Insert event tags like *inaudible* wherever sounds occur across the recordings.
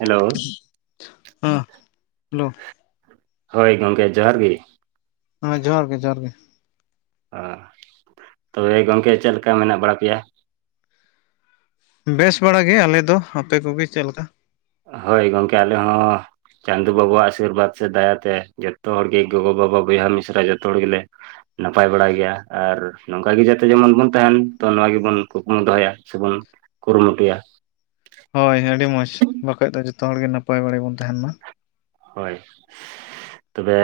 Hello ᱦᱮᱸ hello. ᱦᱳᱭ ᱜᱚᱢᱠᱮ ᱡᱚᱦᱟᱨ ᱜᱮ ᱾ ᱦᱮᱸ ᱡᱚᱦᱟᱨ ᱜᱮ ᱡᱚᱦᱟᱨ ᱜᱮ ᱾ ᱚ, ᱛᱚᱵᱮ ᱜᱚᱢᱠᱮ ᱪᱮᱫ ᱞᱮᱠᱟ ᱢᱮᱱᱟᱜ ᱵᱟᱲᱟ ᱯᱮᱭᱟ? ᱵᱮᱥ ᱵᱟᱲᱟ ᱜᱮ ᱟᱞᱮ ᱫᱚ ᱾ ᱟᱯᱮ ᱠᱚᱜᱮ ᱪᱮᱫ ᱞᱮᱠᱟ? ᱦᱳᱭ ᱜᱚᱝᱠᱮ ᱟᱞᱮ ᱦᱚᱸ ᱪᱟᱸᱫᱳ ᱵᱟᱵᱟᱣᱟᱜ ᱟᱥᱤᱨᱵᱟᱫᱽ ᱥᱮ ᱫᱟᱭᱟ ᱛᱮ ᱡᱚᱛᱚ ᱦᱚᱲ ᱜᱮ ᱜᱚᱜᱚ ᱵᱟᱵᱟ ᱵᱚᱭᱦᱟ ᱢᱤᱥᱨᱟ ᱡᱚᱛᱚ ᱦᱚᱲ ᱜᱮᱞᱮ ᱱᱟᱯᱟᱭ ᱵᱟᱲᱟ ᱜᱮᱭᱟ ᱟᱨ ᱱᱚᱝᱠᱟ ᱜᱮ ᱡᱟᱛᱮ ᱡᱮᱢᱚᱱ ᱵᱚᱱ ᱛᱟᱦᱮᱱ, ᱛᱚ ᱱᱚᱣᱟ ᱜᱮᱵᱚᱱ ᱠᱩᱠᱢᱩ ᱫᱚᱦᱚᱭᱟ ᱥᱮᱵᱚᱱ ᱠᱩᱨᱩᱢᱩᱴᱩᱭᱟ ᱾ ᱦᱳᱭ ᱟᱹᱰᱤ ᱢᱚᱡᱽ ᱵᱟᱠᱷᱚᱡ ᱫᱚ ᱡᱚᱛᱚ ᱦᱚᱲ ᱜᱮ ᱱᱟᱯᱟᱭ ᱵᱟᱲᱮ ᱵᱚᱱ ᱛᱟᱦᱮᱱ ᱢᱟ ᱾ ᱦᱳᱭ ᱛᱚᱵᱮ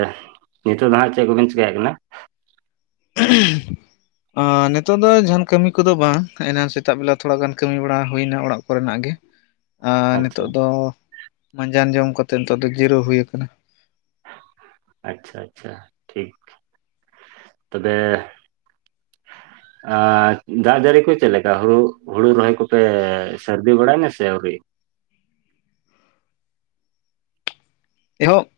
ᱱᱤᱛᱳᱜ ᱫᱚ ᱦᱟᱸᱜ ᱪᱮᱫ ᱠᱚᱵᱮᱱ ᱪᱮᱠᱟᱭᱮᱫ ᱠᱟᱱᱟ? *inaudible* ᱱᱤᱛᱚᱜ ᱫᱚ ᱡᱟᱦᱟᱱ ᱠᱟᱹᱢᱤ ᱠᱚᱫᱚ ᱵᱟᱝ ᱾ ᱮᱱᱟᱱ ᱥᱮᱛᱟᱜ ᱵᱮᱞᱟ ᱛᱷᱚᱲᱟ ᱜᱟᱱ ᱠᱟᱹᱢᱤ ᱵᱟᱲᱟ ᱦᱩᱭ ᱮᱱᱟ ᱚᱲᱟᱜ ᱠᱚᱨᱮᱱᱟᱜ ᱜᱮ ᱾ *inaudible* ᱟᱨ ᱟᱪᱪᱷᱟ ᱱᱤᱛᱚᱜ ᱫᱚ ᱢᱟᱸᱡᱟᱱ ᱡᱚᱢ ᱠᱟᱛᱮᱫ ᱱᱤᱛᱚᱜ ᱫᱚ ᱡᱤᱨᱟᱹᱣ ᱦᱩᱭ ᱟᱠᱟᱱᱟ ᱾ ᱟᱪᱪᱷᱟ ᱟᱪᱪᱷᱟ, ᱴᱷᱤᱠ ᱾ ᱛᱚᱵᱮ ᱟᱸᱻ, ᱫᱟᱜ ᱡᱟᱹᱲᱤ ᱠᱚ ᱪᱮᱫ ᱞᱮᱠᱟ ᱦᱩᱲᱩ ᱦᱩᱲᱩ ᱨᱚᱦᱚᱭ ᱠᱚᱯᱮ ᱥᱟᱹᱨᱫᱤ ᱵᱟᱲᱟᱭ ᱮᱱᱟ ᱥᱮ ᱟᱹᱣᱨᱤ? ᱮᱦᱚᱵ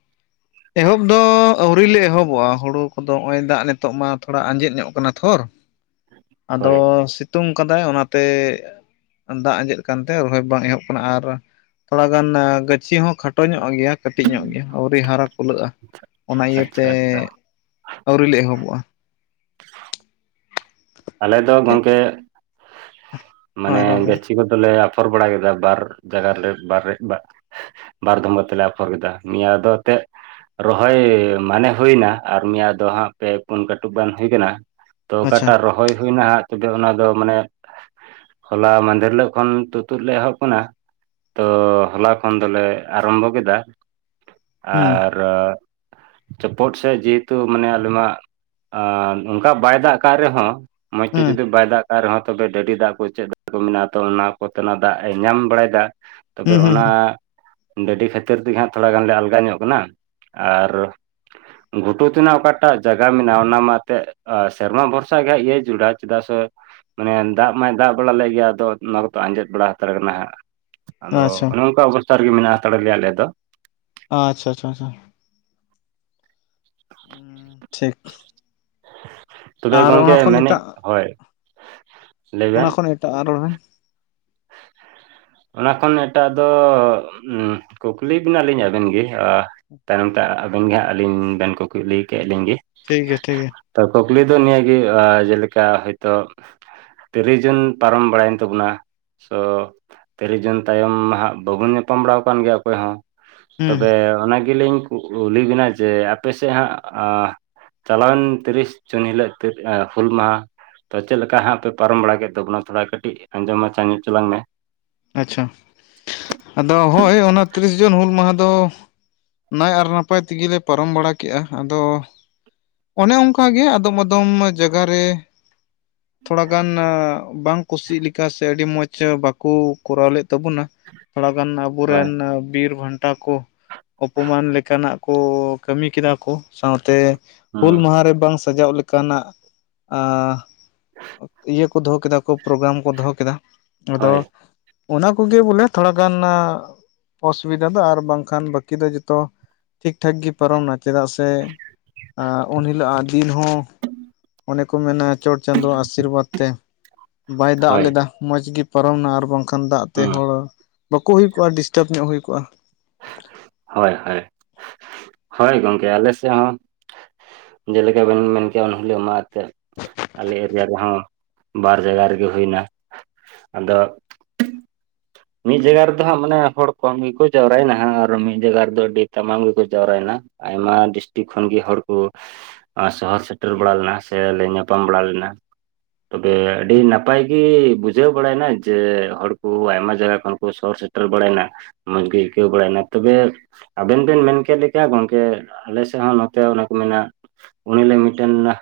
ᱮᱦᱚᱵ ᱫᱚ ᱟᱹᱣᱨᱤ ᱞᱮ ᱮᱦᱚᱵᱚᱜᱼᱟ ᱾ᱦᱩᱲᱩ ᱠᱚᱫᱚ ᱱᱚᱜ-ᱚᱭ ᱫᱟᱜ ᱱᱤᱛᱚᱜ ᱢᱟ ᱛᱷᱚᱲᱟ ᱟᱸᱡᱮᱫ ᱧᱚᱜ ᱟᱠᱟᱱᱟ ᱛᱷᱚᱨ ᱾ *inaudible* ᱟᱫᱚ ᱥᱤᱛᱩᱝ ᱠᱟᱫᱟᱭ ᱚᱱᱟ ᱛᱮ ᱫᱟᱜ ᱟᱸᱡᱮᱫ ᱟᱠᱟᱱ ᱛᱮ ᱨᱚᱦᱚᱭ ᱵᱟᱝ ᱮᱦᱚᱵ ᱟᱠᱟᱱᱟ ᱟᱨ ᱛᱷᱚᱲᱟ ᱜᱟᱱ ᱜᱟᱹᱪᱷᱤ ᱦᱚᱸ ᱠᱷᱟᱴᱚ ᱧᱚᱜ ᱜᱮᱭᱟ ᱠᱟᱹᱴᱤᱡ ᱧᱚᱜ ᱜᱮᱭᱟ ᱟᱹᱣᱨᱤ ᱦᱟᱨᱟ ᱠᱩᱞᱟᱹᱜᱼᱟ ᱾ ᱚᱱᱟ ᱟᱪᱪᱷᱟ ᱤᱭᱟᱹᱛᱮ ᱟᱪᱪᱷᱟ ᱟᱹᱣᱨᱤ ᱞᱮ ᱮᱦᱚᱵᱚᱜᱼᱟ ᱾ ᱟᱞᱮ ᱫᱚ ᱜᱚᱢᱠᱮ ᱢᱟᱱᱮ ᱦᱳᱭ ᱨᱚᱲ ᱵᱮᱱ ᱜᱟᱪᱷᱤ ᱠᱚᱫᱚ ᱞᱮ ᱟᱯᱷᱚᱨ ᱵᱟᱲᱟ ᱠᱮᱫᱟ ᱾ ᱵᱟᱨ ᱡᱟᱭᱜᱟ ᱨᱮ ᱵᱟᱨ ᱨᱮ ᱵᱟᱨ ᱵᱟᱨ ᱫᱷᱚᱢᱟ ᱛᱮᱞᱮ ᱟᱯᱷᱚᱨ ᱠᱮᱫᱟ ᱾ ᱱᱤᱭᱟᱹ ᱫᱷᱟᱣ ᱛᱮᱫ ᱨᱚᱦᱚᱭ ᱢᱟᱱᱮ ᱦᱩᱭ ᱮᱱᱟ ᱟᱨ ᱢᱤᱭᱟ ᱫᱚ ᱦᱟᱸᱜ ᱯᱮ ᱯᱩᱱ ᱠᱟᱹᱴᱩᱵ ᱜᱟᱱ ᱦᱩᱭ ᱠᱟᱱᱟ ᱾ ᱛᱚ ᱟᱪᱪᱷᱟ ᱚᱠᱟᱴᱟᱜ ᱨᱚᱦᱚᱭ ᱦᱩᱭ ᱮᱱᱟ ᱦᱟᱸᱜ, ᱛᱚᱵᱮ ᱚᱱᱟ ᱫᱚ ᱢᱟᱱᱮ ᱦᱚᱞᱟ ᱢᱟᱫᱮᱨ ᱦᱤᱞᱳᱜ ᱠᱷᱚᱱ ᱛᱩ-ᱛᱩᱫ ᱞᱮ ᱮᱦᱚᱵ ᱟᱠᱟᱱᱟ ᱾ ᱛᱚ ᱦᱚᱞᱟ ᱠᱷᱚᱱ ᱫᱚᱞᱮ ᱟᱨᱟᱢᱵᱚ ᱠᱮᱫᱟ ᱦᱩᱸ ᱟᱨ ᱪᱚᱯᱚᱫ ᱥᱮ ᱡᱮᱦᱮᱛᱩ ᱢᱟᱱᱮ ᱟᱞᱮ ᱢᱟ ᱟᱸ ᱚᱱᱠᱟ ᱵᱟᱭ ᱫᱟᱜ ᱟᱠᱟᱜ ᱨᱮᱦᱚᱸ ᱢᱚᱡᱽ ᱛᱮ ᱦᱩᱸ ᱡᱩᱫᱤ ᱵᱟᱭ ᱫᱟᱜ ᱠᱟᱜ ᱨᱮᱦᱚᱸ ᱛᱚᱵᱮ ᱰᱟᱹᱰᱤ ᱫᱟᱜ ᱠᱚ ᱪᱮᱫ ᱫᱟᱜ ᱠᱚ ᱢᱮᱱᱟᱜᱼᱟ ᱾ ᱛᱚ ᱚᱱᱟ ᱠᱚᱛᱮ ᱚᱱᱟ ᱫᱟᱜ ᱮ ᱧᱟᱢ ᱵᱟᱲᱟᱭ ᱮᱫᱟ ᱾ ᱛᱚᱵᱮ ᱦᱩᱸ ᱦᱩᱸ ᱚᱱᱟ ᱰᱟᱹᱰᱤ ᱠᱷᱟᱹᱛᱤᱨ ᱛᱮᱜᱮ ᱦᱟᱸᱜ ᱛᱷᱚᱲᱟ ᱜᱟᱱ ᱞᱮ ᱟᱞᱜᱟ ᱧᱚᱜ ᱠᱟᱱᱟ ᱾ ᱟᱨ ᱜᱷᱩᱴᱩ ᱛᱮᱱᱟᱜ ᱚᱠᱟᱴᱟᱜ ᱡᱟᱭᱜᱟ ᱢᱮᱱᱟᱜᱼᱟ, ᱚᱱᱟ ᱢᱟ ᱛᱮᱫ ᱥᱮᱨᱢᱟ ᱵᱷᱚᱨᱥᱟ ᱜᱮ ᱤᱭᱟᱹ *unintelligible* ᱪᱮᱫᱟᱜ ᱥᱮ ᱢᱟᱱᱮ ᱫᱟᱜ ᱢᱟᱭ ᱫᱟᱜ ᱵᱟᱲᱟ ᱞᱮᱫ ᱜᱮᱭᱟ ᱟᱫᱚ ᱚᱱᱟ ᱠᱚᱫᱚ ᱟᱸᱡᱮᱫ ᱵᱟᱲᱟ ᱦᱟᱛᱟᱲ ᱠᱟᱱᱟ ᱦᱟᱸᱜ ᱟᱫᱚ ᱟᱪᱪᱷᱟ ᱚᱱᱮ ᱚᱱᱠᱟ ᱚᱵᱚᱥᱛᱟ ᱨᱮᱜᱮ ᱢᱮᱱᱟᱜᱼᱟ ᱦᱟᱛᱟᱲ ᱞᱮᱭᱟ ᱟᱞᱮ ᱫᱚᱼᱼ ᱟᱪᱪᱷᱟ ᱟᱪᱪᱷᱟ ᱟᱪᱪᱷᱟ ᱟᱪᱪᱷᱟ ᱴᱷᱤᱠᱼᱼ ᱛᱚᱵᱮ ᱜᱚᱝᱠᱮ ᱠᱷᱚᱱ ᱢᱮᱱᱮᱫ ᱮᱴᱟᱜ ᱦᱳᱭ ᱞᱟᱹᱭ ᱵᱮᱱ ᱚᱱᱟ ᱠᱷᱚᱱ ᱮᱴᱟᱜᱟᱜ ᱨᱚᱲ ᱵᱮᱱᱼᱼ ᱚᱱᱟ ᱠᱷᱚᱱ ᱮᱴᱟᱜ-ᱟᱜ ᱫᱚ ᱠᱩᱠᱞᱤ ᱵᱮᱱᱟᱞᱤᱧ ᱟᱵᱮᱱ ᱜᱮᱼᱼ ᱛᱟᱭᱱᱚᱢ ᱛᱮ ᱟᱵᱮᱱ ᱜᱮ ᱦᱟᱸᱜ ᱟᱹᱞᱤᱧ ᱵᱮᱱ ᱠᱩᱠᱞᱤ ᱠᱮᱫ ᱞᱤᱧ ᱜᱮᱼᱼ ᱴᱷᱤᱠ ᱜᱮᱭᱟ ᱴᱷᱤᱠ ᱜᱮᱭᱟ ᱛᱚ ᱠᱩᱠᱞᱤ ᱫᱚ ᱱᱤᱭᱟᱹ ᱜᱮ ᱡᱮᱞᱮᱠᱟ ᱦᱚᱭᱛᱳ ᱛᱤᱨᱤᱥ ᱡᱩᱱ ᱯᱟᱨᱚᱢ ᱵᱟᱲᱟᱭᱮᱱ ᱛᱟᱵᱚᱱᱟ ᱥᱳ ᱛᱤᱨᱤᱥ ᱡᱩᱱ ᱛᱟᱭᱚᱢ ᱢᱟ ᱦᱟᱸᱜ ᱵᱟᱵᱚᱱ ᱧᱟᱯᱟᱢ ᱵᱟᱲᱟ ᱟᱠᱟᱱ ᱜᱮᱭᱟ ᱚᱠᱚᱭ ᱦᱚᱸ ᱦᱩᱸ ᱛᱚᱵᱮ ᱚᱱᱟ ᱜᱮᱞᱤᱧ ᱠᱩᱞᱤ ᱵᱮᱱᱟ ᱡᱮ ᱟᱯᱮ ᱥᱮᱫ ᱦᱟᱸᱜ ᱟᱼᱼ ᱪᱟᱞᱟᱣ ᱮᱱ ᱛᱤᱨᱤᱥ ᱡᱩᱱ ᱦᱤᱞᱳᱜ *unintelligible* ᱦᱩᱞ ᱢᱟᱦᱟ ᱛᱚ ᱪᱮᱫ ᱞᱮᱠᱟ ᱦᱟᱸᱜ ᱯᱮ ᱯᱟᱨᱚᱢ ᱵᱟᱲᱟ ᱠᱮᱫ ᱛᱟᱵᱚᱱᱟ ᱛᱷᱚᱲᱟ ᱠᱟᱹᱴᱤᱡ ᱟᱸᱡᱚᱢ ᱢᱟᱪᱷᱟ ᱧᱚᱜ ᱦᱚᱪᱚᱞᱟᱝ ᱢᱮ ᱟᱪᱪᱷᱟ ᱟᱫᱚ ᱦᱳᱭ ᱚᱱᱟ ᱛᱤᱨᱤᱥ ᱡᱩᱱ ᱦᱩᱞ ᱢᱟᱦᱟ ᱫᱚ ᱱᱟᱭ ᱟᱨ ᱱᱟᱯᱟᱭ ᱛᱮᱜᱮᱞᱮ ᱯᱟᱨᱚᱢ ᱵᱟᱲᱟᱠᱮᱜᱼᱟ ᱟᱫᱚᱼᱼ ᱚᱱᱮ ᱚᱱᱠᱟ ᱜᱮ ᱟᱫᱚᱢ ᱟᱫᱚᱢ ᱡᱟᱭᱜᱟ ᱨᱮᱼᱼ ᱛᱷᱚᱲᱟᱜᱟᱱ ᱵᱟᱝ ᱠᱩᱥᱤᱜ ᱞᱮᱠᱟ ᱥᱮ ᱟᱹᱰᱤ ᱢᱚᱸᱡᱽ ᱵᱟᱠᱚ ᱠᱚᱨᱟᱣ ᱞᱮᱫ ᱛᱟᱵᱚᱱᱟ ᱛᱷᱚᱲᱟᱜᱟᱱ ᱟᱵᱚ ᱦᱳᱭ ᱨᱮᱱ ᱵᱤᱨ ᱵᱟᱱᱴᱟ ᱠᱚᱼᱼ ᱚᱯᱚᱢᱟᱱ ᱞᱮᱠᱟᱱᱟᱜ ᱠᱚ ᱠᱟᱹᱢᱤ ᱠᱮᱫᱟ ᱠᱚ ᱥᱟᱶᱛᱮ ᱦᱩᱸ ᱦᱩᱞ ᱢᱟᱦᱟ ᱨᱮ ᱵᱟᱝ ᱥᱮ ᱥᱟᱡᱟᱣ ᱞᱮᱠᱟᱱᱟᱜ ᱟ᱾ ᱤᱭᱟᱹ ᱠᱚ ᱫᱚᱦᱚ ᱠᱮᱫᱟ ᱠᱚ ᱯᱨᱳᱜᱨᱟᱢ ᱠᱚ ᱫᱚᱦᱚ ᱠᱮᱫᱟ ᱟᱫᱚᱼᱼ ᱦᱳᱭ ᱚᱱᱟ ᱠᱚᱜᱮ ᱵᱚᱞᱮ ᱛᱷᱚᱲᱟ ᱜᱟᱱ ᱟᱜ ᱚᱥᱩᱵᱤᱫᱟ ᱫᱚ ᱟᱨ ᱵᱟᱝᱠᱷᱟᱱ ᱵᱟᱹᱠᱤ ᱫᱚ ᱡᱚᱛᱚ ᱴᱷᱤᱠ ᱴᱷᱟᱠ ᱜᱮ ᱯᱟᱨᱚᱢᱱᱟ ᱪᱮᱫᱟᱜ ᱥᱮᱼᱼ ᱟ, ᱩᱱ ᱦᱤᱞᱳᱜ-ᱟᱜ ᱫᱤᱱ ᱦᱚᱸᱼᱼ ᱠᱚ ᱢᱮᱱᱟ ᱪᱚᱴ ᱪᱟᱸᱫᱳ-ᱟᱜ ᱟᱥᱤᱨᱵᱟᱫᱽ ᱛᱮ ᱵᱟᱭ ᱫᱟᱜ ᱦᱳᱭ ᱞᱮᱫᱟ ᱢᱚᱡᱽ ᱜᱮ ᱯᱟᱨᱚᱢᱱᱟ ᱟᱨ ᱵᱟᱝ ᱠᱷᱟᱱ ᱫᱟᱜ ᱛᱮ ᱦᱩᱸ᱾ ᱦᱚᱲ ᱵᱟᱠᱚ ᱦᱩᱭ ᱠᱚᱜᱼᱟ ᱰᱤᱥᱴᱟᱵᱽ ᱧᱚᱜ ᱦᱩᱭ ᱠᱚᱜᱼᱟ ᱦᱳᱭ ᱦᱳᱭ, ᱦᱳᱭ ᱜᱚᱝᱠᱮ ᱟᱞᱮ ᱥᱮᱫ ᱦᱚᱸᱼᱼ ᱡᱮᱞᱮᱠᱟ ᱵᱮᱱ ᱢᱮᱱ ᱠᱮᱫ-ᱟ ᱩᱱᱤ ᱦᱤᱞᱳᱜ ᱢᱟ ᱛᱮ ᱟᱞᱮ ᱮᱨᱤᱭᱟ ᱨᱮᱦᱚᱸ ᱵᱟᱨ ᱡᱟᱭᱜᱟ ᱨᱮ ᱜᱮ ᱦᱩᱭᱱᱟ ᱟᱫᱚ ᱢᱤᱫ ᱡᱟᱭᱜᱟ ᱨᱮᱫᱚ ᱦᱟᱸᱜ ᱢᱟᱱᱮ ᱦᱚᱲ ᱠᱚᱢ ᱜᱮᱠᱚ ᱡᱟᱣᱨᱟᱭ ᱮᱱᱟ ᱟᱨ ᱢᱤᱫ ᱡᱟᱭᱜᱟ ᱨᱮᱫᱚ ᱟᱰᱤ ᱛᱟᱢᱟᱢ ᱜᱮ ᱠᱚ ᱡᱟᱣᱨᱟᱭᱱᱟ ᱟᱭᱢᱟ ᱰᱤᱥᱴᱤᱠ ᱠᱷᱚᱱ ᱜᱮ ᱦᱚᱲ ᱠᱚᱼᱼ ᱥᱚᱦᱚᱨ ᱥᱮᱴᱮᱨ ᱵᱟᱲᱟ ᱞᱮᱱᱟ ᱥᱮᱞᱮ ᱧᱟᱯᱟᱢ ᱵᱟᱲᱟ ᱞᱮᱱᱟ ᱛᱚᱵᱮ ᱟᱹᱰᱤ ᱱᱟᱯᱟᱭᱜᱤ ᱵᱩᱡᱷᱟᱹᱣ ᱵᱟᱲᱟᱭ ᱮᱱᱟ ᱡᱮ ᱦᱚᱲ ᱠᱚ ᱟᱭᱢᱟ ᱡᱟᱭᱜᱟ ᱠᱷᱚᱱ ᱠᱚ ᱥᱚᱦᱚᱨ ᱥᱮ ᱴᱮᱨ ᱵᱟᱲᱟᱭᱱᱟ ᱢᱚᱡᱽ ᱟᱹᱭᱠᱟᱹᱣ ᱵᱟᱲᱟᱭ ᱮᱱᱟ ᱛᱚᱵᱮ ᱟᱵᱮᱱ ᱵᱮᱱ ᱢᱮᱱ ᱠᱮᱫ ᱞᱮᱠᱟ ᱜᱚᱝᱠᱮ ᱟᱞᱮ ᱥᱮᱫ ᱦᱚᱸ ᱱᱚᱛᱮ ᱚᱱᱮ ᱠᱚ ᱢᱮᱱᱟ ᱩᱱᱦᱤᱞᱳᱜ ᱢᱤᱫᱴᱮᱱ ᱱᱟ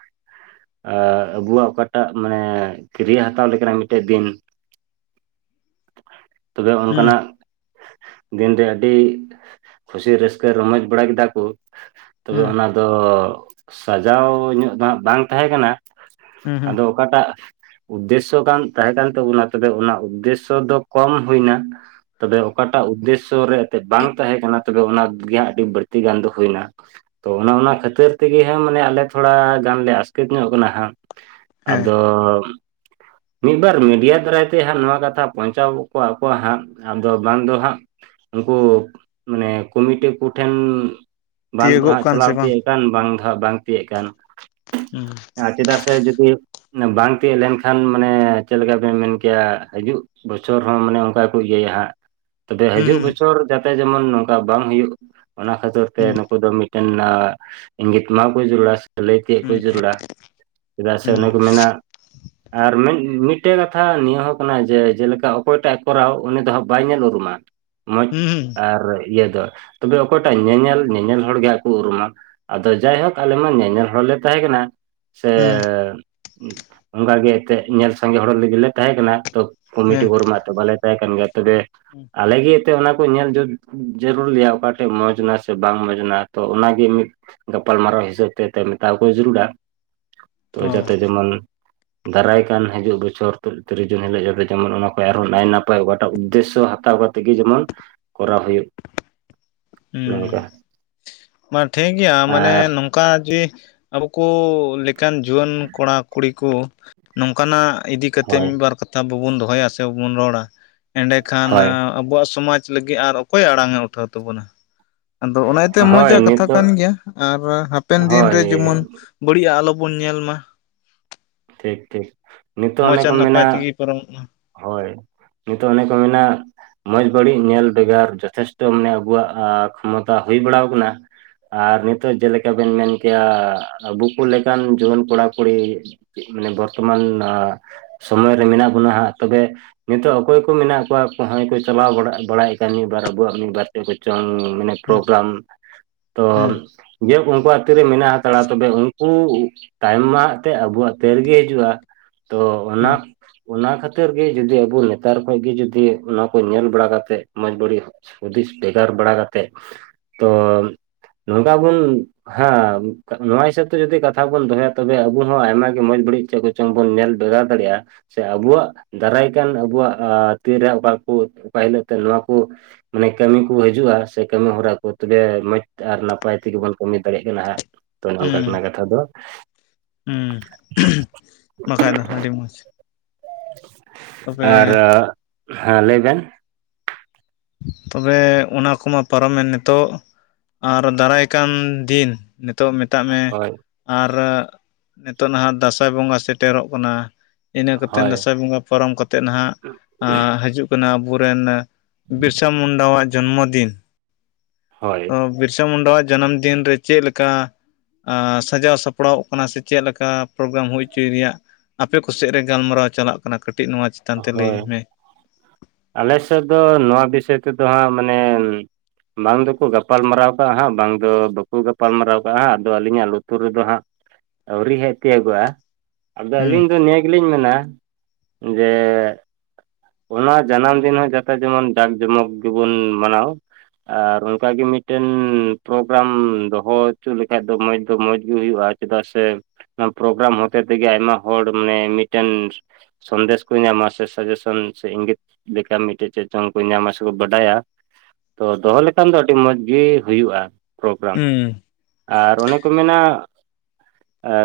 ᱮ ᱟᱵᱩᱣᱟᱜ ᱚᱠᱟᱴᱟᱜ ᱢᱟᱱᱮ ᱠᱟᱹᱨᱤᱭᱟ ᱦᱟᱛᱟᱣ ᱞᱮᱠᱟᱱᱟᱜ ᱢᱤᱫᱴᱮᱡ ᱫᱤᱱᱼᱼ ᱛᱚᱵᱮ ᱦᱩᱸ ᱚᱱᱠᱟᱱᱟᱜ ᱫᱤᱱᱨᱮ ᱟᱹᱰᱤ ᱠᱷᱩᱥᱤ ᱨᱟᱹᱥᱠᱟᱹ ᱨᱚᱢᱚᱡᱽ ᱵᱟᱲᱟ ᱠᱮᱫᱟ ᱠᱚ ᱛᱚᱵᱮ ᱦᱩᱸ ᱚᱱᱟ ᱛᱚ ᱥᱟᱡᱟᱣᱧᱚᱜ ᱫᱚ ᱦᱟᱸᱜ ᱵᱟᱝ ᱛᱟᱦᱮᱸ ᱠᱟᱱᱟ ᱦᱩᱸ ᱦᱩᱸ ᱟᱫᱚᱼᱼ ᱚᱠᱟᱴᱟᱜ ᱩᱫᱽᱫᱮᱥᱚ ᱠᱟᱱ ᱛᱟᱦᱮᱸ ᱠᱟᱱ ᱛᱟᱵᱚᱱᱟ ᱛᱚᱵᱮ ᱚᱱᱟ ᱩᱫᱽᱫᱮᱥᱚ ᱫᱚ ᱠᱚᱢ ᱦᱩᱭᱱᱟ ᱛᱚᱵᱮ ᱚᱠᱟᱴᱟᱜ ᱩᱫᱽᱫᱮᱥᱼᱼ ᱥᱚ ᱨᱮ ᱮᱱᱛᱮᱫ ᱵᱟᱝ ᱛᱟᱦᱮᱸ ᱠᱟᱱᱟ ᱛᱚᱵᱮ ᱚᱱᱟ ᱜᱮ ᱦᱟᱸᱜ ᱟᱹᱰᱤ ᱵᱟᱹᱲᱛᱤ ᱜᱟᱱ ᱫᱚ ᱦᱩᱭᱱᱟ ᱛᱚ ᱚᱱᱟ ᱚᱱᱟ ᱠᱷᱟᱹᱛᱤᱨ ᱛᱮᱜᱮ ᱦᱟᱸᱜ ᱢᱟᱱᱮ ᱟᱞᱮ ᱛᱷᱚᱲᱟ ᱜᱟᱱᱞᱮ ᱟᱥᱠᱮᱛ ᱧᱚᱜ ᱠᱟᱱᱟ ᱦᱟᱸᱜ ᱦᱮᱸ ᱟᱫᱚ ᱢᱤᱫ ᱵᱟᱨ ᱢᱤᱰᱤᱭᱟ ᱫᱟᱨᱟᱭ ᱛᱮ ᱦᱟᱸᱜ ᱱᱚᱣᱟ ᱠᱟᱛᱷᱟ ᱯᱳᱣᱪᱷᱟᱣ ᱠᱚᱣᱟ ᱠᱚ ᱦᱟᱸᱜ ᱟᱫᱚ ᱵᱟᱝ ᱫᱚ ᱦᱟᱸᱜ ᱩᱱᱠᱩ ᱢᱟᱱᱮ ᱠᱚᱢᱤᱴᱤ ᱠᱚᱴᱷᱮᱱ ᱵᱟᱝ ᱫᱚ ᱛᱤᱭᱳᱜᱚᱜ ᱦᱟᱸᱜ ᱠᱟᱱ ᱪᱟᱞᱟᱣ ᱥᱮ ᱵᱟᱝ ᱛᱤᱭᱳᱜ ᱠᱟᱱ ᱵᱟᱝ ᱫᱚ ᱦᱟᱸᱜ ᱵᱟᱝ ᱛᱤᱭᱳᱜ ᱠᱟᱱ ᱦᱩᱸ ᱟᱨ ᱪᱮᱫᱟᱜ ᱥᱮ ᱛᱟᱣ ᱡᱩᱫᱤᱭᱳ ᱵᱟᱝ ᱛᱤᱭᱟᱹᱜ ᱞᱮᱱᱠᱷᱟᱱ ᱢᱟᱱᱮ ᱪᱮᱫᱞᱮᱠᱟ ᱵᱮᱱ ᱢᱮᱱ ᱠᱮᱭᱟ ᱦᱤᱡᱩᱜ ᱵᱚᱪᱷᱚᱨᱮ ᱦᱚᱸ ᱢᱟᱱᱮ ᱚᱱᱠᱟ ᱠᱚ ᱤᱭᱟᱹᱭᱟ ᱦᱟᱸᱜ ᱛᱚᱵᱮ ᱦᱤᱡᱩᱜ ᱦᱩᱸ ᱵᱚᱪᱷᱚᱨ ᱡᱟᱛᱮ ᱡᱮᱢᱚᱱ ᱱᱚᱝᱠᱟ ᱵᱟᱝ ᱦᱳᱭᱜ ᱚᱱᱟ ᱠᱷᱟᱹᱛᱤᱨ ᱛᱮ ᱦᱩᱸ ᱱᱩᱠᱩ ᱫᱚ ᱢᱤᱫ ᱱᱟ ᱤᱧᱜᱮ ᱢᱟ ᱠᱩ ᱡᱩᱨᱩᱲᱟ ᱥᱮ ᱞᱟᱹᱭ ᱛᱮᱫ ᱠᱚ ᱦᱩᱸ ᱡᱩᱨᱩᱲᱟ ᱪᱮᱫᱟᱜ ᱥᱮ ᱦᱩᱸ ᱚᱱᱮᱠᱚ ᱢᱮᱱᱟ ᱟᱨ ᱢᱮᱱ ᱢᱤᱫᱴᱮ ᱠᱟᱛᱷᱟ ᱱᱤᱭᱟᱹ ᱦᱚᱸ ᱠᱟᱱᱟ ᱡᱮ ᱡᱮᱞᱮᱠᱟ ᱚᱠᱚᱭᱴᱟᱜ ᱮ ᱠᱚᱨᱟᱣ ᱩᱱᱤ ᱫᱚ ᱦᱟᱸᱜ ᱵᱟᱭ ᱧᱮᱞ ᱩᱨᱩᱢᱟ ᱢᱚᱡᱽ ᱦᱩᱸ ᱟᱨ ᱤᱭᱟᱹᱫᱚ ᱛᱚᱵᱮ ᱚᱠᱚᱭᱴᱟᱜ ᱧᱮᱧᱮᱞ ᱧᱮᱧᱮᱞ ᱦᱚᱲᱜᱮ ᱦᱟᱸᱜ ᱠᱚ ᱩᱨᱩᱢᱟ ᱟᱫᱚ ᱡᱟᱭᱦᱳᱠ ᱟᱞᱮᱢᱟ ᱧᱮᱧᱮᱞ ᱦᱚᱲᱞᱮ ᱛᱟᱦᱮᱸ ᱠᱟᱱᱟ ᱥᱮ ᱦᱩᱸ ᱚᱱᱠᱟᱜᱮ ᱛᱮᱜ ᱧᱮᱞ ᱥᱟᱸᱜᱮ ᱦᱚᱲ ᱞᱟᱹᱜᱤᱞᱮ ᱛᱟᱦᱮᱸ ᱠᱟᱱᱟ ᱛᱚ ᱠᱩᱢᱤᱴᱤ ᱦᱚᱲ ᱢᱟ ᱛᱮ ᱵᱟᱞᱮ ᱛᱟᱦᱮ ᱠᱟᱱ ᱜᱮ ᱛᱚᱵᱮ ᱦᱩᱸ ᱟᱞᱮᱜᱮ ᱮᱛᱮ ᱚᱱᱟ ᱠᱚ ᱧᱮᱞ ᱡᱩᱛ ᱡᱟᱹᱨᱩᱨ ᱞᱮᱭᱟ ᱚᱠᱟ ᱴᱷᱮᱡ ᱢᱚᱸᱡᱽ ᱮᱱᱟ ᱥᱮ ᱵᱟᱝ ᱢᱚᱸᱡᱽ ᱮᱱᱟ ᱛᱚ ᱚᱱᱟᱜᱮ ᱢᱤᱫ ᱜᱟᱯᱟᱞᱢ ᱢᱟᱨᱟᱣ ᱦᱤᱥᱟᱹᱵ ᱛᱮ ᱛᱚ ᱢᱮᱛᱟᱣ ᱠᱚ ᱡᱟᱹᱨᱩᱲᱟ ᱛᱚ ᱚ ᱡᱟᱛᱮ ᱡᱮᱢᱚᱱ ᱫᱟᱨᱟᱭ ᱠᱟᱱ ᱦᱤᱡᱩᱜ ᱵᱚᱪᱷᱚᱨ ᱛᱤᱨᱤᱥ ᱡᱩᱱ ᱦᱤᱞᱳᱜ ᱡᱟᱛᱮ ᱡᱮᱢᱚᱱ ᱚᱱᱟ ᱠᱷᱚᱱ ᱟᱨᱦᱚᱸ ᱱᱟᱭ ᱱᱟᱯᱟᱭ ᱚᱠᱟᱴᱟᱜ ᱩᱫᱽᱫᱮᱥᱚ ᱛᱟᱞᱟ ᱛᱤᱜᱤ ᱡᱮᱢᱚᱱ ᱠᱚᱨᱟᱣ ᱦᱩᱭᱩᱜ ᱦᱩᱸ ᱱᱚᱝᱠᱟ ᱢᱟ ᱴᱷᱤᱠ ᱜᱮᱭᱟ ᱢᱟᱱᱮ ᱟᱨ ᱱᱚᱝᱠᱟ ᱜᱮ ᱟᱵᱚ ᱠᱚ ᱞᱮᱠᱟᱱ ᱡᱩᱣᱟᱹᱱ ᱠᱚᱲᱟ ᱠᱩᱲᱤ ᱠᱚ ᱱᱚᱝᱠᱟᱱᱟᱜ ᱤᱫᱤ ᱠᱟᱛᱮᱫ ᱦᱳᱭ ᱢᱤᱫ ᱵᱟᱨ ᱠᱟᱛᱷᱟ ᱵᱟᱵᱚᱱ ᱫᱚᱦᱚᱭᱟ ᱥᱮ ᱵᱟᱵᱚᱱ ᱨᱚᱲᱟ ᱮᱸᱰᱮᱠᱷᱟᱱ ᱦᱳᱭ ᱟᱵᱚᱣᱟᱜ ᱥᱚᱢᱟᱡᱽ ᱞᱟᱹᱜᱤᱫ ᱟᱨ ᱚᱠᱚᱭ ᱟᱲᱟᱝ ᱮ ᱩᱴᱷᱟᱹᱣ ᱛᱟᱵᱚᱱᱟ ᱟᱫᱚ ᱚᱱᱟ ᱛᱮ ᱢᱚᱡᱽ ᱦᱳᱭ ᱠᱟᱛᱷᱟ ᱱᱤᱛᱚᱜ ᱠᱟᱱ ᱜᱮᱭᱟ ᱟᱨ ᱦᱟᱯᱮᱱ ᱫᱤᱱᱨᱮ ᱦᱳᱭ ᱡᱮᱢᱚᱱ ᱵᱟᱹᱲᱤᱡ ᱟᱜ ᱟᱞᱚᱵᱚᱱ ᱧᱮᱞ ᱢᱟ ᱴᱷᱤᱠ ᱴᱷᱤᱠ ᱱᱤᱛᱚᱜ ᱚᱱᱮᱠᱚ ᱢᱮᱱᱟ ᱯᱟᱨᱢᱚᱜ ᱢᱟ ᱦᱳᱭ ᱱᱤᱛᱚᱜ ᱚᱱᱮ ᱠᱚ ᱢᱮᱱᱟ ᱢᱚᱸᱡᱽ ᱵᱟᱹᱲᱤᱡ ᱧᱮᱞ ᱵᱷᱮᱜᱟᱨ ᱡᱚᱛᱷᱮᱥᱴᱚ ᱢᱟᱱᱮ ᱟᱵᱚᱣᱟᱜ ᱠᱷᱚᱢᱚᱛᱟ ᱦᱩᱭ ᱵᱟᱲᱟᱣ ᱟᱠᱟᱱᱟ ᱟᱨ ᱱᱤᱛᱚᱜ ᱡᱮᱞᱮᱠᱟ ᱵᱮᱱ ᱢᱮᱱ ᱠᱮᱜ-ᱟ ᱟᱵᱩᱠᱚ ᱞᱮᱠᱟᱱ ᱡᱩᱣᱟᱹᱱ ᱠᱚᱲᱟ ᱠᱩᱲᱤ ᱢᱟᱱᱮ ᱵᱚᱨᱛᱚᱢᱟᱱ ᱟᱸ ᱥᱚᱢᱚᱭ ᱨᱮ ᱢᱮᱱᱟᱜ ᱵᱚᱱᱟ ᱦᱟᱸᱜ ᱛᱚᱵᱮ ᱱᱤᱛᱚᱜ ᱚᱠᱚᱭ ᱠᱚ ᱢᱮᱱᱟᱜ ᱠᱚᱣᱟ ᱦᱚᱸᱚᱭ ᱠᱚ ᱪᱟᱞᱟᱣ ᱵᱟᱲᱟ ᱵᱟᱲᱟᱭ ᱠᱟᱱ ᱢᱤᱫ ᱵᱟᱨ ᱟᱵᱚᱣᱟᱜ ᱢᱤᱫ ᱵᱟᱨ ᱪᱮ ᱠᱚᱪᱚᱝ ᱢᱟᱱᱮ ᱦᱩᱸ ᱯᱨᱳᱜᱽᱨᱟᱢ ᱛᱚ ᱦᱩᱸ ᱡᱮᱦᱳᱠ ᱩᱝᱠᱩᱣᱟᱜ ᱛᱤᱨᱮᱜ ᱢᱮᱱᱟᱜ ᱟᱠᱟᱫᱟ ᱛᱚᱵᱮ ᱩᱝᱠᱩ ᱛᱟᱭᱚᱢ ᱢᱟᱦᱟᱜ ᱛᱮ ᱟᱵᱚᱣᱟᱜ ᱛᱤᱨᱮᱜᱮ ᱦᱤᱡᱩᱜᱼᱟ ᱛᱚ ᱚᱱᱟ ᱦᱩᱸ ᱚᱱᱟ ᱠᱷᱟᱹᱛᱤᱨ ᱛᱤᱨ ᱜᱤ ᱡᱩᱫᱤ ᱟᱵᱚ ᱱᱮᱛᱟᱨ ᱠᱷᱚᱡ ᱜᱮ ᱡᱩᱫᱤ ᱚᱱᱟ ᱠᱚ ᱧᱮᱞ ᱵᱟᱲᱟ ᱠᱟᱛᱮᱫ ᱢᱚᱸᱡᱽ ᱵᱟᱹᱲᱤᱡ ᱦᱩᱫᱤᱥ ᱵᱷᱮᱜᱟᱨ ᱵᱟᱲᱟ ᱠᱟᱛᱮᱫ ᱛᱚ ᱱᱚᱝᱠᱟ ᱵᱚᱱ ᱦᱟᱸ ᱱᱚᱣᱟ ᱦᱤᱥᱟᱹᱵᱽ ᱛᱮ ᱡᱩᱫᱤ ᱠᱟᱛᱷᱟ ᱵᱚᱱ ᱫᱚᱦᱚᱭᱟ ᱛᱚᱵᱮ ᱟᱵᱚ ᱦᱚᱸ ᱟᱭᱢᱟ ᱜᱮ ᱢᱚᱸᱡᱽ ᱵᱟᱹᱲᱤᱡ ᱪᱮᱫ ᱠᱚᱪᱚᱝ ᱵᱚᱱ ᱧᱮᱞ ᱵᱷᱮᱜᱟᱨ ᱫᱟᱲᱮᱭᱟᱜᱼᱟ ᱥᱮ ᱟᱵᱚᱣᱟᱜ ᱫᱟᱨᱟᱭ ᱠᱟᱱ ᱟᱵᱚᱣᱟᱜ ᱟᱸ ᱛᱤᱨᱮ ᱚᱠᱟ ᱠᱚ ᱚᱠᱟ ᱦᱤᱞᱳᱜ ᱛᱮ ᱱᱚᱣᱟ ᱠᱚ ᱢᱟᱱᱮ ᱠᱟᱹᱢᱤ ᱠᱚ ᱦᱤᱡᱩᱜᱼᱟ ᱥᱮ ᱠᱟᱹᱢᱤ ᱦᱚᱨᱟ ᱠᱚ ᱛᱚᱵᱮ ᱢᱚᱸᱡᱽ ᱛᱮ ᱟᱨ ᱱᱟᱯᱟᱭ ᱛᱮᱜᱮ ᱵᱚᱱ ᱠᱟᱹᱢᱤ ᱫᱟᱲᱮᱜ ᱠᱟᱱᱟ ᱦᱟᱸᱜ ᱛᱚ ᱱᱚᱝᱠᱟ ᱩᱸ ᱠᱟᱱᱟ ᱠᱟᱛᱷᱟ ᱫᱚ ᱩᱸ ᱵᱟᱠᱷᱟᱡ ᱫᱚ ᱟᱹᱰᱤ ᱢᱚᱸᱡᱽ ᱟᱨ ᱛᱚᱵᱮ ᱦᱮᱸ ᱞᱟᱹᱭ ᱵᱮᱱ ᱛᱚᱵᱮ ᱚᱱᱟ ᱠᱚᱢᱟ ᱯᱟᱨᱚᱢᱮᱱ ᱱᱤᱛᱚᱜ ᱟᱨ ᱫᱟᱨᱟᱭ ᱠᱟᱱ ᱫᱤᱱ ᱱᱤᱛᱚᱜ ᱢᱮᱛᱟᱜ ᱢᱮ ᱦᱳᱭ ᱟᱨ ᱱᱤᱛᱚᱜ ᱱᱟᱦᱟᱜ ᱫᱟᱸᱥᱟᱭ ᱵᱚᱸᱜᱟ ᱥᱮᱴᱮᱨᱚᱜ ᱠᱟᱱᱟ ᱤᱱᱟᱹ ᱠᱚᱛᱮᱱ ᱦᱳᱭ ᱫᱟᱸᱥᱟᱭ ᱵᱚᱸᱜᱟ ᱯᱟᱨᱚᱢ ᱠᱟᱛᱮᱫ ᱱᱟᱦᱟᱜ ᱦᱤᱡᱩᱜ ᱠᱟᱱᱟ ᱟᱵᱚ ᱨᱮᱱᱼᱼ ᱵᱤᱨᱥᱟ ᱢᱩᱱᱰᱟᱣᱟᱜ ᱡᱚᱱᱢᱚ ᱫᱤᱱ ᱦᱚᱭ ᱛᱚ ᱵᱤᱨᱥᱟ ᱢᱩᱱᱰᱟᱣᱟᱜ ᱡᱟᱱᱟᱢ ᱫᱤᱱ ᱨᱮ ᱪᱮᱫ ᱞᱮᱠᱟᱼᱼ ᱟᱸ ᱥᱟᱡᱟᱣ ᱥᱟᱯᱲᱟᱣᱚᱜ ᱠᱟᱱᱟ ᱥᱮ ᱪᱮᱫ ᱞᱮᱠᱟ ᱯᱨᱳᱜᱨᱟᱢ ᱦᱩᱭ ᱦᱚᱪᱚᱭ ᱨᱤᱭᱟᱜ ᱟᱯᱮ ᱠᱚᱥᱮᱜ ᱨᱮ ᱜᱟᱞᱢᱟᱨᱟᱣ ᱪᱟᱞᱟᱜ ᱠᱟᱱᱟ ᱠᱟᱹᱴᱤᱡ ᱱᱚᱣᱟ ᱪᱮᱛᱟᱱ ᱛᱮ ᱦᱳᱭ ᱞᱟᱹᱭ ᱢᱮ ᱟᱞᱮ ᱥᱮᱫ ᱫᱚ ᱱᱚᱣᱟ ᱵᱤᱥᱚᱭ ᱛᱮᱫᱚ ᱦᱟᱸᱜ ᱢᱟᱱᱮ ᱵᱟᱝ ᱫᱚᱠᱚ ᱜᱟᱯᱟᱞ ᱢᱟᱨᱟᱣ ᱠᱟᱜ-ᱟ ᱦᱟᱸᱜ ᱵᱟᱝ ᱫᱚ ᱵᱟᱠᱚ ᱜᱟᱯᱟᱞ ᱢᱟᱨᱟᱣ ᱠᱟᱜ-ᱟ ᱦᱟᱸᱜ ᱟᱫᱚ ᱟᱹᱞᱤᱧᱟᱜ ᱞᱩᱛᱩᱨ ᱨᱮ ᱫᱚ ᱦᱟᱸᱜ ᱟᱹᱣᱨᱤ ᱦᱮᱡ ᱛᱤᱭᱟᱜᱚᱜ-ᱟ ᱟᱫᱚ ᱦᱩᱸ ᱟᱹᱞᱤᱧ ᱫᱚ ᱱᱤᱭᱟᱹ ᱜᱮᱞᱤᱧ ᱢᱮᱱᱟ ᱡᱮ, ᱚᱱᱟ ᱡᱟᱱᱟᱢ ᱫᱤᱱ ᱦᱚᱸ ᱡᱟᱛᱮ ᱡᱮᱢᱚᱱ ᱰᱟᱠ ᱡᱚᱢᱚᱠ ᱜᱮ ᱵᱚᱱ ᱢᱟᱱᱟᱣ ᱟᱨ ᱚᱱᱠᱟ ᱜᱮ ᱢᱤᱫᱴᱮᱱ ᱯᱨᱳᱜᱨᱟᱢ ᱫᱚᱦᱚ ᱦᱚᱪᱚ ᱞᱮᱠᱷᱟᱡ ᱫᱚ ᱢᱚᱸᱡᱽ ᱫᱚ ᱢᱚᱸᱡᱽᱜᱤ ᱦᱩᱭᱩᱜ-ᱟ ᱪᱮᱫᱟᱜ ᱥᱮ ᱚᱱᱟ ᱯᱨᱚᱜᱨᱟᱢ ᱦᱚᱛᱮ ᱛᱮ ᱜᱮ ᱟᱭᱢᱟ ᱦᱚᱲ ᱢᱟᱱᱮ ᱢᱤᱫᱴᱮᱱ ᱥᱚᱱᱫᱮᱥ ᱠᱚ ᱧᱟᱢᱟ ᱥᱮ ᱥᱟᱡᱮᱥᱚᱱᱼᱼ ᱥᱮ ᱤᱸᱜᱮᱛ ᱞᱮᱠᱟ ᱢᱤᱫᱴᱮᱡ ᱪᱮᱫ ᱪᱚᱝ ᱠᱚ ᱧᱟᱢᱟ ᱥᱮ ᱠᱚ ᱵᱟᱰᱟᱭᱟ ᱛᱚ ᱫᱚᱦᱚ ᱞᱮᱠᱷᱟᱱ ᱫᱚ ᱟᱹᱰᱤ ᱢᱚᱡᱽ ᱜᱤ ᱦᱩᱭᱩᱜ-ᱟ ᱩᱸ ᱟᱨ ᱚᱱᱮ ᱠᱚ ᱢᱮᱱᱟ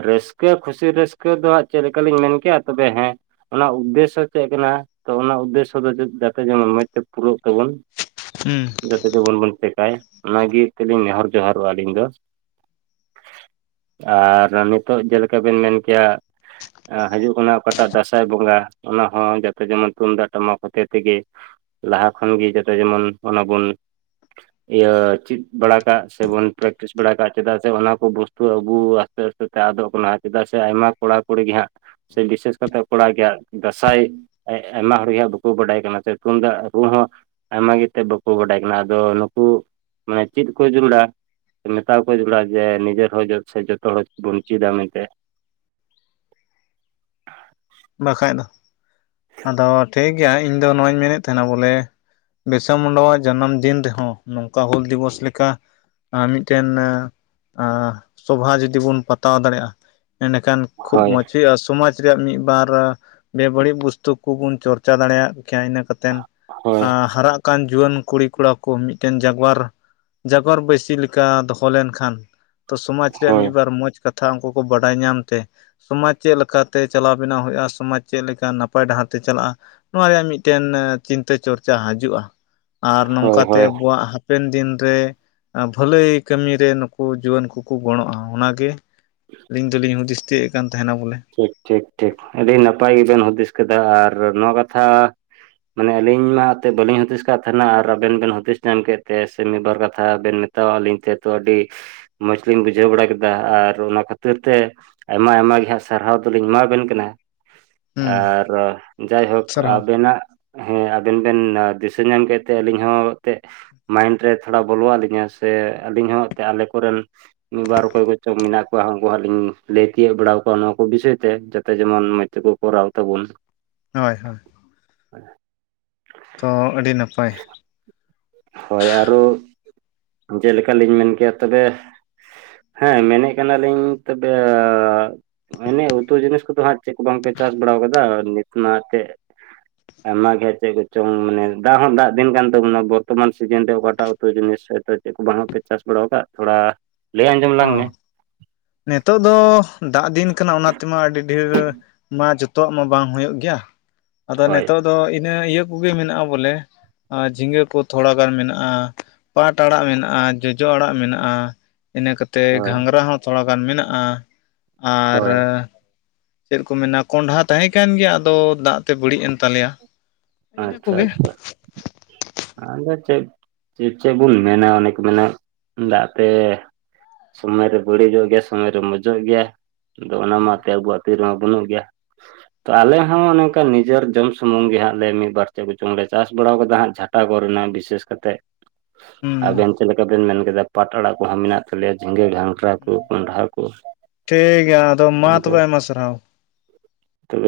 ᱨᱟᱹᱥᱠᱟᱹ ᱠᱷᱩᱥᱤ ᱨᱟᱹᱥᱠᱟᱹ ᱫᱚ ᱦᱟᱸᱜ ᱪᱮᱫ ᱞᱮᱠᱟ ᱞᱤᱧ ᱢᱮᱱ ᱠᱮᱭᱟ ᱛᱚᱵᱮ ᱦᱮᱸ ᱚᱱᱟ ᱩᱫᱽᱫᱮᱥᱥᱚ ᱪᱮᱜ ᱠᱟᱱᱟ? ᱛᱚ ᱚᱱᱟ ᱩᱫᱽᱫᱮᱥᱥᱚ ᱫᱚ ᱡᱚ ᱡᱟᱛᱮ ᱡᱮᱢᱚᱱ ᱢᱚᱸᱡᱽ ᱛᱮ ᱯᱩᱨᱟᱹᱜ ᱛᱟᱵᱚᱱ ᱦᱩᱸ ᱡᱚᱛᱚ *unintelligible* ᱜᱮ ᱵᱚᱱ ᱪᱮᱠᱟᱭ ᱚᱱᱟ ᱜᱤ ᱞᱤᱧ ᱱᱮᱦᱚᱨ ᱡᱚᱦᱟᱨᱚᱜ-ᱟ ᱟᱹᱞᱤᱧ ᱫᱚᱼᱼ ᱟᱨ ᱱᱤᱛᱚᱜ ᱡᱮᱞᱮᱠᱟ ᱵᱤᱱ ᱢᱮᱱ ᱠᱮᱭᱟ ᱟ ᱦᱟᱡᱩᱜ ᱠᱟᱱᱟ ᱚᱠᱟᱴᱟᱜ ᱫᱟᱥᱟᱭ ᱵᱚᱸᱜᱟ ᱚᱱᱟ ᱦᱚᱸ ᱡᱟᱛᱮ ᱡᱮᱢᱚᱱ ᱛᱩᱢᱫᱟᱜ ᱴᱟᱢᱟᱠ ᱦᱚᱛᱮᱫ ᱛᱮ ᱜᱮᱼᱼ ᱞᱟᱦᱟ ᱠᱷᱚᱱ ᱜᱮ ᱡᱚᱛᱚ ᱡᱮᱢᱚᱱ ᱚᱱᱟ ᱵᱚᱱᱼᱼ ᱤᱭᱟᱹ ᱪᱤᱫ ᱵᱟᱲᱟ ᱠᱟᱜ ᱥᱮ ᱵᱚᱱ ᱯᱨᱮᱠᱴᱤᱥ ᱵᱮᱲᱟ ᱠᱟᱜ ᱪᱮᱫᱟᱜ ᱥᱮ ᱚᱱᱟ ᱠᱚ ᱵᱚᱥᱛᱩ ᱟᱵᱩ ᱟᱥᱛᱮ ᱟᱥᱛᱮ ᱛᱮ ᱟᱫᱚᱜ ᱠᱟᱱᱟ ᱪᱮᱫᱟᱜ ᱥᱮ ᱟᱭᱢᱟ ᱠᱚᱲᱟ ᱠᱩᱲᱤ ᱜᱮ ᱦᱟᱸᱜ ᱥᱮ ᱵᱤᱥᱮᱥ ᱠᱟᱛᱮ ᱠᱚᱲᱟ ᱜᱮ ᱦᱟᱸᱜ ᱫᱟᱸᱥᱟᱭᱼ ᱟᱭᱢᱟ ᱦᱚᱲ ᱜᱤ ᱦᱟᱸᱜ ᱵᱟᱠᱩ ᱵᱟᱰᱟᱭ ᱠᱟᱱᱟ ᱥᱮ ᱛᱩᱢᱫᱟᱜ ᱨᱩ ᱦᱚᱸᱼᱼ ᱟᱭᱢᱟ ᱜᱮᱛᱮ ᱵᱟᱠᱚ ᱵᱟᱰᱟᱭ ᱠᱟᱱᱟ ᱟᱫᱚ ᱱᱩᱠᱩ ᱢᱟᱱᱮ ᱪᱤᱫ ᱟᱠᱚ ᱡᱟᱹᱨᱩᱲᱟ ᱢᱮᱛᱟᱣᱟ ᱠᱚᱣᱟ ᱡᱚᱲᱟ ᱡᱮ ᱱᱤᱡᱮᱨ ᱦᱚᱸ ᱥᱮ ᱡᱚᱛᱚ ᱦᱚᱲ ᱵᱚᱱ ᱪᱤᱫ ᱟ ᱢᱮᱱ ᱛᱮ ᱵᱟᱠᱷᱟᱡ ᱫᱚ ᱟᱫᱚ ᱴᱷᱤᱠ ᱜᱮᱭᱟ ᱤᱧ ᱫᱚ ᱱᱚᱣᱟᱧ ᱢᱮᱱᱮᱫ ᱛᱟᱦᱮᱱᱟ ᱵᱚᱞᱮᱼᱼ ᱵᱤᱨᱥᱟ ᱢᱩᱱᱰᱟᱣᱟᱜ ᱡᱟᱱᱟᱢ ᱫᱤᱱ ᱨᱮ ᱦᱚᱸ ᱱᱚᱝᱠᱟ ᱦᱩᱞ ᱫᱤᱵᱚᱥ ᱞᱮᱠᱟᱼᱼ ᱢᱤᱫᱴᱮᱱ ᱟ ᱥᱚᱵᱷᱟ ᱡᱩᱫᱤ ᱵᱚᱱ ᱯᱟᱛᱟᱣ ᱫᱟᱲᱮᱜ-ᱟ ᱮᱸᱰᱮ ᱠᱷᱟᱱᱼᱼ ᱠᱷᱩᱵ ᱦᱳᱭ ᱢᱚᱸᱡᱽ ᱦᱩᱭᱩᱜ-ᱟ ᱥᱚᱢᱟᱡᱽ ᱨᱮᱭᱟᱜ ᱢᱤᱫ ᱵᱟᱨᱼᱼ ᱟ ᱵᱮᱵᱟᱹᱲᱤᱡ ᱵᱚᱥᱛᱩ ᱠᱩᱵᱚᱱ ᱪᱚᱨᱪᱟ ᱫᱟᱲᱮᱭᱟᱜ ᱠᱮᱭᱟ ᱤᱱᱟᱹ ᱠᱟᱛᱮᱱ ᱦᱳᱭ ᱟ ᱦᱟᱨᱟᱜ ᱠᱟᱱ ᱡᱩᱣᱟᱹᱱ ᱠᱩᱲᱤ ᱠᱚᱲᱟ ᱠᱚ ᱢᱤᱫᱴᱮᱱ ᱡᱟᱜᱽᱣᱟᱨ ᱡᱟᱜᱽᱣᱟᱨ ᱵᱟᱹᱭᱥᱤ ᱞᱮᱠᱟ ᱫᱚᱦᱚ ᱞᱮᱱ ᱠᱷᱟᱱ ᱛᱚ ᱥᱚᱢᱟᱡᱽ ᱨᱮᱱ ᱦᱳᱭ ᱢᱤᱫ ᱵᱟᱨ ᱢᱚᱸᱡᱽ ᱠᱟᱛᱷᱟ ᱩᱝᱠᱩ ᱠᱚ ᱵᱟᱰᱟᱭ ᱧᱟᱢ ᱛᱮ ᱥᱚᱢᱟᱡᱽ ᱪᱮᱜ ᱞᱮᱠᱟ ᱛᱮ ᱪᱟᱞᱟᱣ ᱵᱮᱱᱟᱣ ᱦᱳᱭᱳᱜ-ᱟ ᱥᱚᱢᱟᱡᱽ ᱪᱮᱜ ᱞᱮᱠᱟ ᱱᱟᱯᱟᱭ ᱰᱟᱦᱟᱨ ᱛᱮ ᱪᱟᱞᱟᱜ-ᱟ ᱱᱚᱣᱟ ᱨᱮᱭᱟᱜ ᱢᱤᱫᱴᱮᱱ ᱪᱤᱱᱛᱟᱹ ᱪᱚᱨᱪᱟ ᱦᱟᱡᱩᱜ-ᱟ ᱟᱨ ᱦᱳᱭ ᱱᱚᱝᱠᱟ ᱛᱮ ᱦᱳᱭ ᱟᱵᱳᱣᱟᱜ ᱦᱟ ᱦᱟᱯᱮᱱ ᱫᱤᱱ ᱨᱮ ᱵᱷᱟᱹᱞᱟᱹᱭ ᱠᱟᱹᱢᱤ ᱨᱮ ᱱᱩᱠᱩ ᱡᱩᱣᱟᱹᱱ ᱠᱩᱠᱩ ᱜᱚᱸᱲᱚᱸᱜ-ᱟ ᱚᱱᱟ ᱜᱮ᱾ ᱟᱹᱞᱤᱧ ᱫᱚᱞᱤᱧ ᱦᱩᱫᱤᱥ ᱛᱤᱭᱟᱹᱜ ᱮᱜ ᱠᱟᱱ ᱛᱟᱦᱮᱱᱟ ᱵᱚᱞᱮ᱾ ᱴᱷᱤᱠ ᱴᱷᱤᱠ ᱴᱷᱤᱠ ᱟᱹᱰᱤ ᱱᱟᱯᱟᱭ ᱜᱮ ᱵᱮᱱ ᱦᱩᱫᱤᱥ ᱠᱮᱫᱟ ᱟᱨ ᱱᱚᱣᱟ ᱠᱟᱛᱷᱟ ᱢᱟᱱᱮ ᱟᱹᱞᱤᱧ ᱢᱟ ᱟᱛᱮᱫ ᱵᱟᱹᱞᱤᱧ ᱦᱩᱫᱤᱥ ᱠᱟᱫ ᱛᱟᱦᱮᱱᱟ ᱟᱨ ᱟᱵᱮᱱ ᱵᱮᱱ ᱦᱩᱫᱤᱥ ᱧᱟᱢ ᱠᱮᱫ ᱛᱮ ᱥᱮ ᱢᱤᱫ ᱵᱟᱨ ᱠᱟᱛᱷᱟ ᱵᱮᱱ ᱢᱮ ᱛᱚ ᱟᱹᱞᱤᱧ ᱴᱷᱮᱫ ᱫᱚ ᱟᱹᱰᱤᱥ ᱢᱚᱸᱡᱽ ᱞᱤᱧ ᱵᱩᱡᱷᱟᱹᱣ ᱵᱟᱲᱟ ᱠᱮᱫᱟ ᱟᱨ ᱚᱱᱟ ᱠᱷᱟᱹᱛᱤᱨ ᱛᱮ ᱟᱭᱢᱟ ᱟᱭᱢᱟ ᱜᱮ ᱦᱟᱸᱜ ᱥᱟ ᱥᱟᱨᱦᱟᱣ ᱫᱚ ᱞᱤᱧ ᱮᱢᱟᱵᱮᱱ ᱠᱟᱱᱟ ᱦᱩᱸ ᱟᱨ ᱡᱟᱭᱦᱳᱠ ᱥᱟᱨᱦᱟᱣ ᱟᱵᱮᱱᱟᱜ ᱦᱮᱸ ᱟᱵᱮᱱ ᱵᱮᱱ ᱫᱤᱥᱟᱹ ᱧᱟᱢ ᱠᱮᱫ ᱛᱮ ᱟᱹᱞᱤᱧ ᱦᱚᱸ ᱛᱮᱜ ᱢᱟᱭᱤᱱᱰ ᱨᱮ ᱛᱷᱚᱲᱟ ᱵᱚᱞᱚ ᱟᱹᱞᱤᱧᱟ ᱥᱮ ᱟᱹᱞᱤᱧ ᱦᱚᱸ ᱮᱱᱛᱮ ᱟᱞᱮ ᱠᱚᱨᱮᱱ ᱢᱤᱫ ᱵᱟᱨ ᱚᱠᱚᱭ ᱠᱚᱪᱚᱝ ᱢᱮᱱᱟᱜ ᱠᱚᱣᱟ ᱩᱱᱠᱩ ᱦᱟᱸᱜ ᱞᱤ ᱞᱟᱹᱭ ᱛᱤᱭᱳᱜ ᱵᱟᱲᱟ ᱠᱚᱣᱟ ᱵᱤᱥᱚᱭ ᱛᱮ ᱡᱟᱛᱮ ᱡᱮᱢᱚᱱ ᱢᱚᱡᱽ ᱛᱮ ᱠᱚ ᱠᱚᱨᱟᱣ ᱛᱟᱵᱚᱱ ᱦᱳᱭ ᱦᱳᱭ ᱛᱚ ᱟᱹᱰᱤ ᱱᱟᱯᱟᱭ ᱦᱳᱭ ᱟᱨᱚ ᱡᱮᱞᱮᱠᱟ ᱞᱤᱧ ᱢᱮᱱ ᱠᱮᱭᱟ ᱛᱚᱵᱮ ᱦᱮᱸ ᱢᱮᱱᱮᱫ ᱠᱟᱱᱟᱞᱤᱧ ᱛᱚᱵᱮ ᱚᱱᱮ ᱩᱛᱩ ᱡᱤᱱᱤᱥ ᱠᱚᱫᱚ ᱦᱟᱸᱜ ᱪᱮᱫ ᱠᱚ ᱵᱟᱝᱯᱮ ᱪᱟᱥ ᱵᱟᱲᱟ ᱟᱠᱟᱫᱟ ᱱᱤᱛ ᱢᱟ ᱪᱮᱫ ᱟᱭᱢᱟ ᱜᱮ ᱪᱮᱫ ᱠᱚᱪᱚᱝ ᱢᱟᱱᱮ ᱫᱟᱜ ᱦᱚᱸ ᱫᱟᱜ ᱫᱤᱱ ᱠᱟᱱ ᱛᱟᱵᱚᱱᱟ ᱵᱚᱨᱛᱚᱢᱟᱱ ᱥᱤᱡᱤᱱ ᱨᱮ ᱚᱠᱟᱴᱟᱜ ᱩᱛᱩ ᱡᱤᱱᱤᱥ ᱦᱚ ᱪᱮᱫ ᱠᱚ ᱵᱟᱝᱯᱮ ᱪᱟᱥ ᱵᱟᱲᱟ ᱟᱠᱟᱫ ᱛᱷᱚᱲᱟ ᱞᱟᱹᱭ ᱟᱸᱡᱚᱢ ᱞᱟᱝ ᱢᱮ ᱚ ᱱᱤᱛᱚᱜ ᱫᱚ ᱫᱟᱜ ᱫᱤᱱ ᱠᱟᱱᱟ ᱚᱱᱟ ᱛᱮᱢᱟ ᱟᱹᱰᱤ ᱰᱷᱮᱨ ᱢᱟ ᱡᱚᱛ ᱛᱚᱜ ᱦᱚ ᱵᱟᱝ ᱦᱩᱭᱩᱜ ᱜᱮᱭᱟ ᱟᱫᱚ ᱦᱳᱭ ᱱᱤᱛᱚᱜ ᱫᱚ ᱤᱱᱟᱹ ᱤᱭᱟᱹ ᱠᱚᱜᱮ ᱢᱮᱱᱟᱜᱼᱟ ᱵᱚᱞᱮ ᱟᱨ ᱡᱷᱤᱸᱜᱟᱹ ᱠᱚ ᱛᱷᱚᱲᱟᱜᱟᱱ ᱢᱮᱱᱟᱜᱼᱟ ᱯᱟᱴ ᱟᱲᱟᱜ ᱢᱮᱱᱟᱜᱼᱟ ᱡᱚᱡᱚ ᱟᱲᱟᱜ ᱢᱮᱱᱟᱜᱼᱟ ᱤᱱᱟ ᱠᱟᱛᱮ ᱦᱳᱭ ᱜᱷᱟᱸᱝᱨᱟ ᱦᱚᱸ ᱛᱷᱚᱲᱟᱜᱟᱱ ᱢᱮᱱᱟᱜᱼᱟ ᱟᱨ ᱦᱳᱭ ᱪᱮᱫ ᱠᱚ ᱢᱮᱱᱟ ᱠᱚᱸᱰᱷᱟ ᱛᱟᱦᱮᱸ ᱠᱟᱱ ᱜᱮᱭᱟ ᱟᱫᱚ ᱫᱟᱜ ᱛᱮ ᱵᱟᱹᱲᱤᱡ ᱮᱱ ᱛᱟᱞᱮᱭᱟ ᱤᱱᱟᱹ ᱟᱪᱪᱷᱟ ᱠᱚᱜᱮ ᱟᱪᱪᱷᱟ ᱟᱫᱚ ᱪᱮᱫ ᱪᱮᱫ ᱵᱚᱱ ᱢᱮᱱᱟ ᱚᱱᱮ ᱠᱚ ᱢᱮᱱ ᱮᱜ ᱫᱟᱜ ᱛᱮ ᱥᱚᱢᱚᱭᱨᱮ ᱵᱟᱹᱲᱤᱡᱚᱜ ᱜᱮᱭᱟ ᱥᱚᱢᱚᱭᱨᱮ ᱢᱚᱡᱚᱜ ᱜᱮᱭᱟ ᱟᱫᱚ ᱚᱱᱟ ᱢᱟᱛ ᱦᱩᱸ ᱟᱹᱵᱩ ᱟᱜ ᱛᱤ ᱨᱮᱜᱮ ᱵᱟᱹᱱᱩᱜ ᱜᱮᱭᱟ ᱛᱚ ᱟᱞᱮ ᱦᱚᱸ ᱚᱱᱮ ᱚ ᱱᱤᱡᱮᱨ ᱡᱚᱢ ᱥᱩᱢᱩᱝ ᱜᱮ ᱦᱟᱸᱜ ᱞᱮ ᱢᱤᱫ ᱵᱟᱨ ᱪᱮᱫ ᱠᱚᱪᱚᱝ ᱞᱮ ᱪᱟᱥ ᱵᱟᱲ ᱠᱟᱫᱟ ᱦᱟᱸᱜ ᱡᱷᱟᱴᱟ ᱜᱚᱫ ᱨᱮᱱᱟᱜ ᱵᱤᱥᱮᱥ ᱠᱟᱛᱮ ᱦᱩᱸ ᱟᱵᱮᱱ ᱪᱮᱫᱞᱮᱠᱟ ᱵᱮᱱ ᱢᱮᱱ ᱠᱮᱫᱟ ᱯᱟᱴ ᱟᱲᱟᱜ ᱠᱚᱦᱚᱸ ᱢᱮᱱᱟᱜ ᱛᱟᱞᱮᱭᱟ ᱡᱷᱤᱸᱜᱟᱹ ᱜᱷᱟᱝ ᱴᱷᱤᱠ ᱜᱮᱭᱟ ᱟᱫᱚ ᱢᱟ ᱛᱚᱵᱮ ᱟᱭᱢᱟ ᱥᱟᱨᱦᱟᱣ ᱛᱚᱵᱮ